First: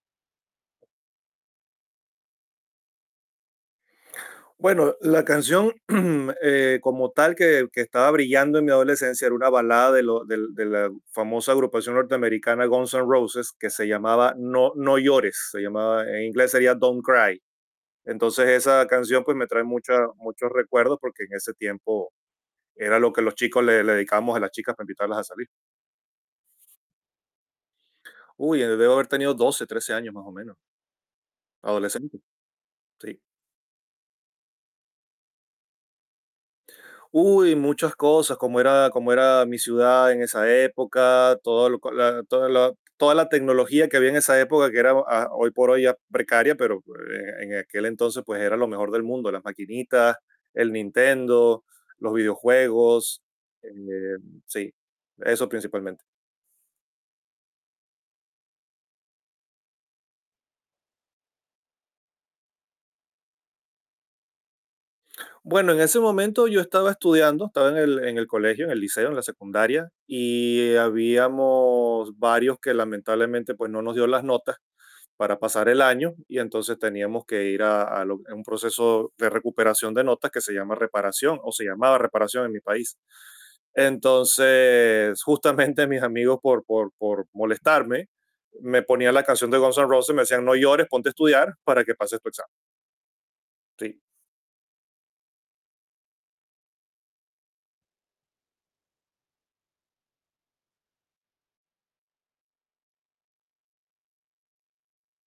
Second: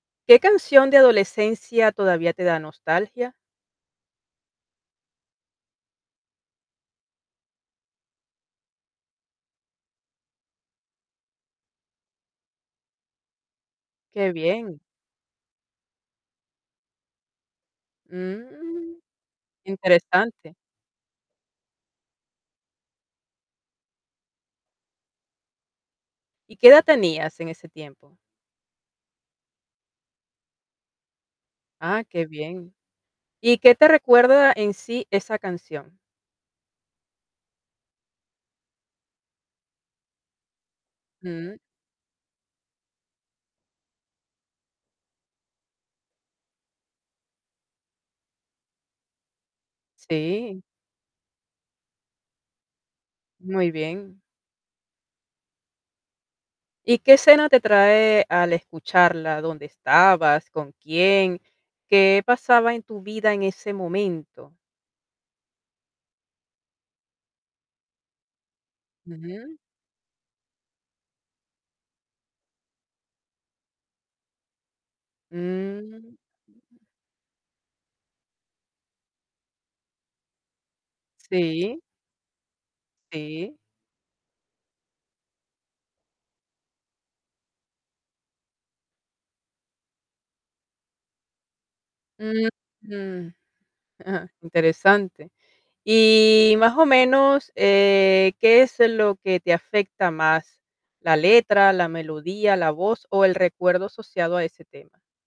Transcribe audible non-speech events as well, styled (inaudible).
¿Qué canción de adolescencia todavía te da nostalgia? Bueno, la canción, (clears throat) eh, como tal que que estaba brillando en mi adolescencia era una balada de lo del de la famosa agrupación norteamericana Guns N' Roses, que se Qué llamaba, no bien. no llores, se llamaba, en inglés sería Don't Cry. Entonces, esa Mm, canción, pues, me trae mucha muchos interesante. recuerdos, porque en ese tiempo era lo que los chicos le le dedicábamos a las chicas para invitarlas a salir. ¿Y qué edad tenías en ese tiempo? Uy, eh, debo haber tenido 12, 13 años más o menos. Ah, Adolescente. qué bien. Sí. ¿Y qué te recuerda, en sí, esa canción? Uy, muchas cosas, como era como era mi ciudad en esa época, Mm. todo lo co la toda la toda la tecnología que había en esa época que era oh, ah, hoy por hoy ya precaria, pero oh, eh, en aquel entonces, pues era lo mejor del mundo, las maquinitas, Sí. el Nintendo, los videojuegos, eh Muy bien. sí, eso principalmente. ¿Y qué escena te trae al escucharla? ¿Dónde estabas? ¿Con quién? ¿Qué pasaba en tu vida en ese momento? Bueno, en ese momento yo estaba estudiando, estaba en el en el colegio, en el liceo, en la Ujú. secundaria, y habíamos varios que lamentablemente, pues no nos dio las notas para pasar el año, Mm. y entonces teníamos que ir a a lo, eh, un proceso de recuperación de notas que se llama reparación, o se Sí. llamaba reparación en mi país. Sí. Entonces, justamente mis amigos por por por molestarme, me ponían la canción de Guns N' Roses, me decían: "No llores, ponte a estudiar para que pases tu examen". Mm. Sí. (chuckles) Interesante. Y, más o menos, eh, ¿qué es, eh, lo que te afecta más? ¿La letra, la melodía, la voz o el recuerdo asociado a ese tema?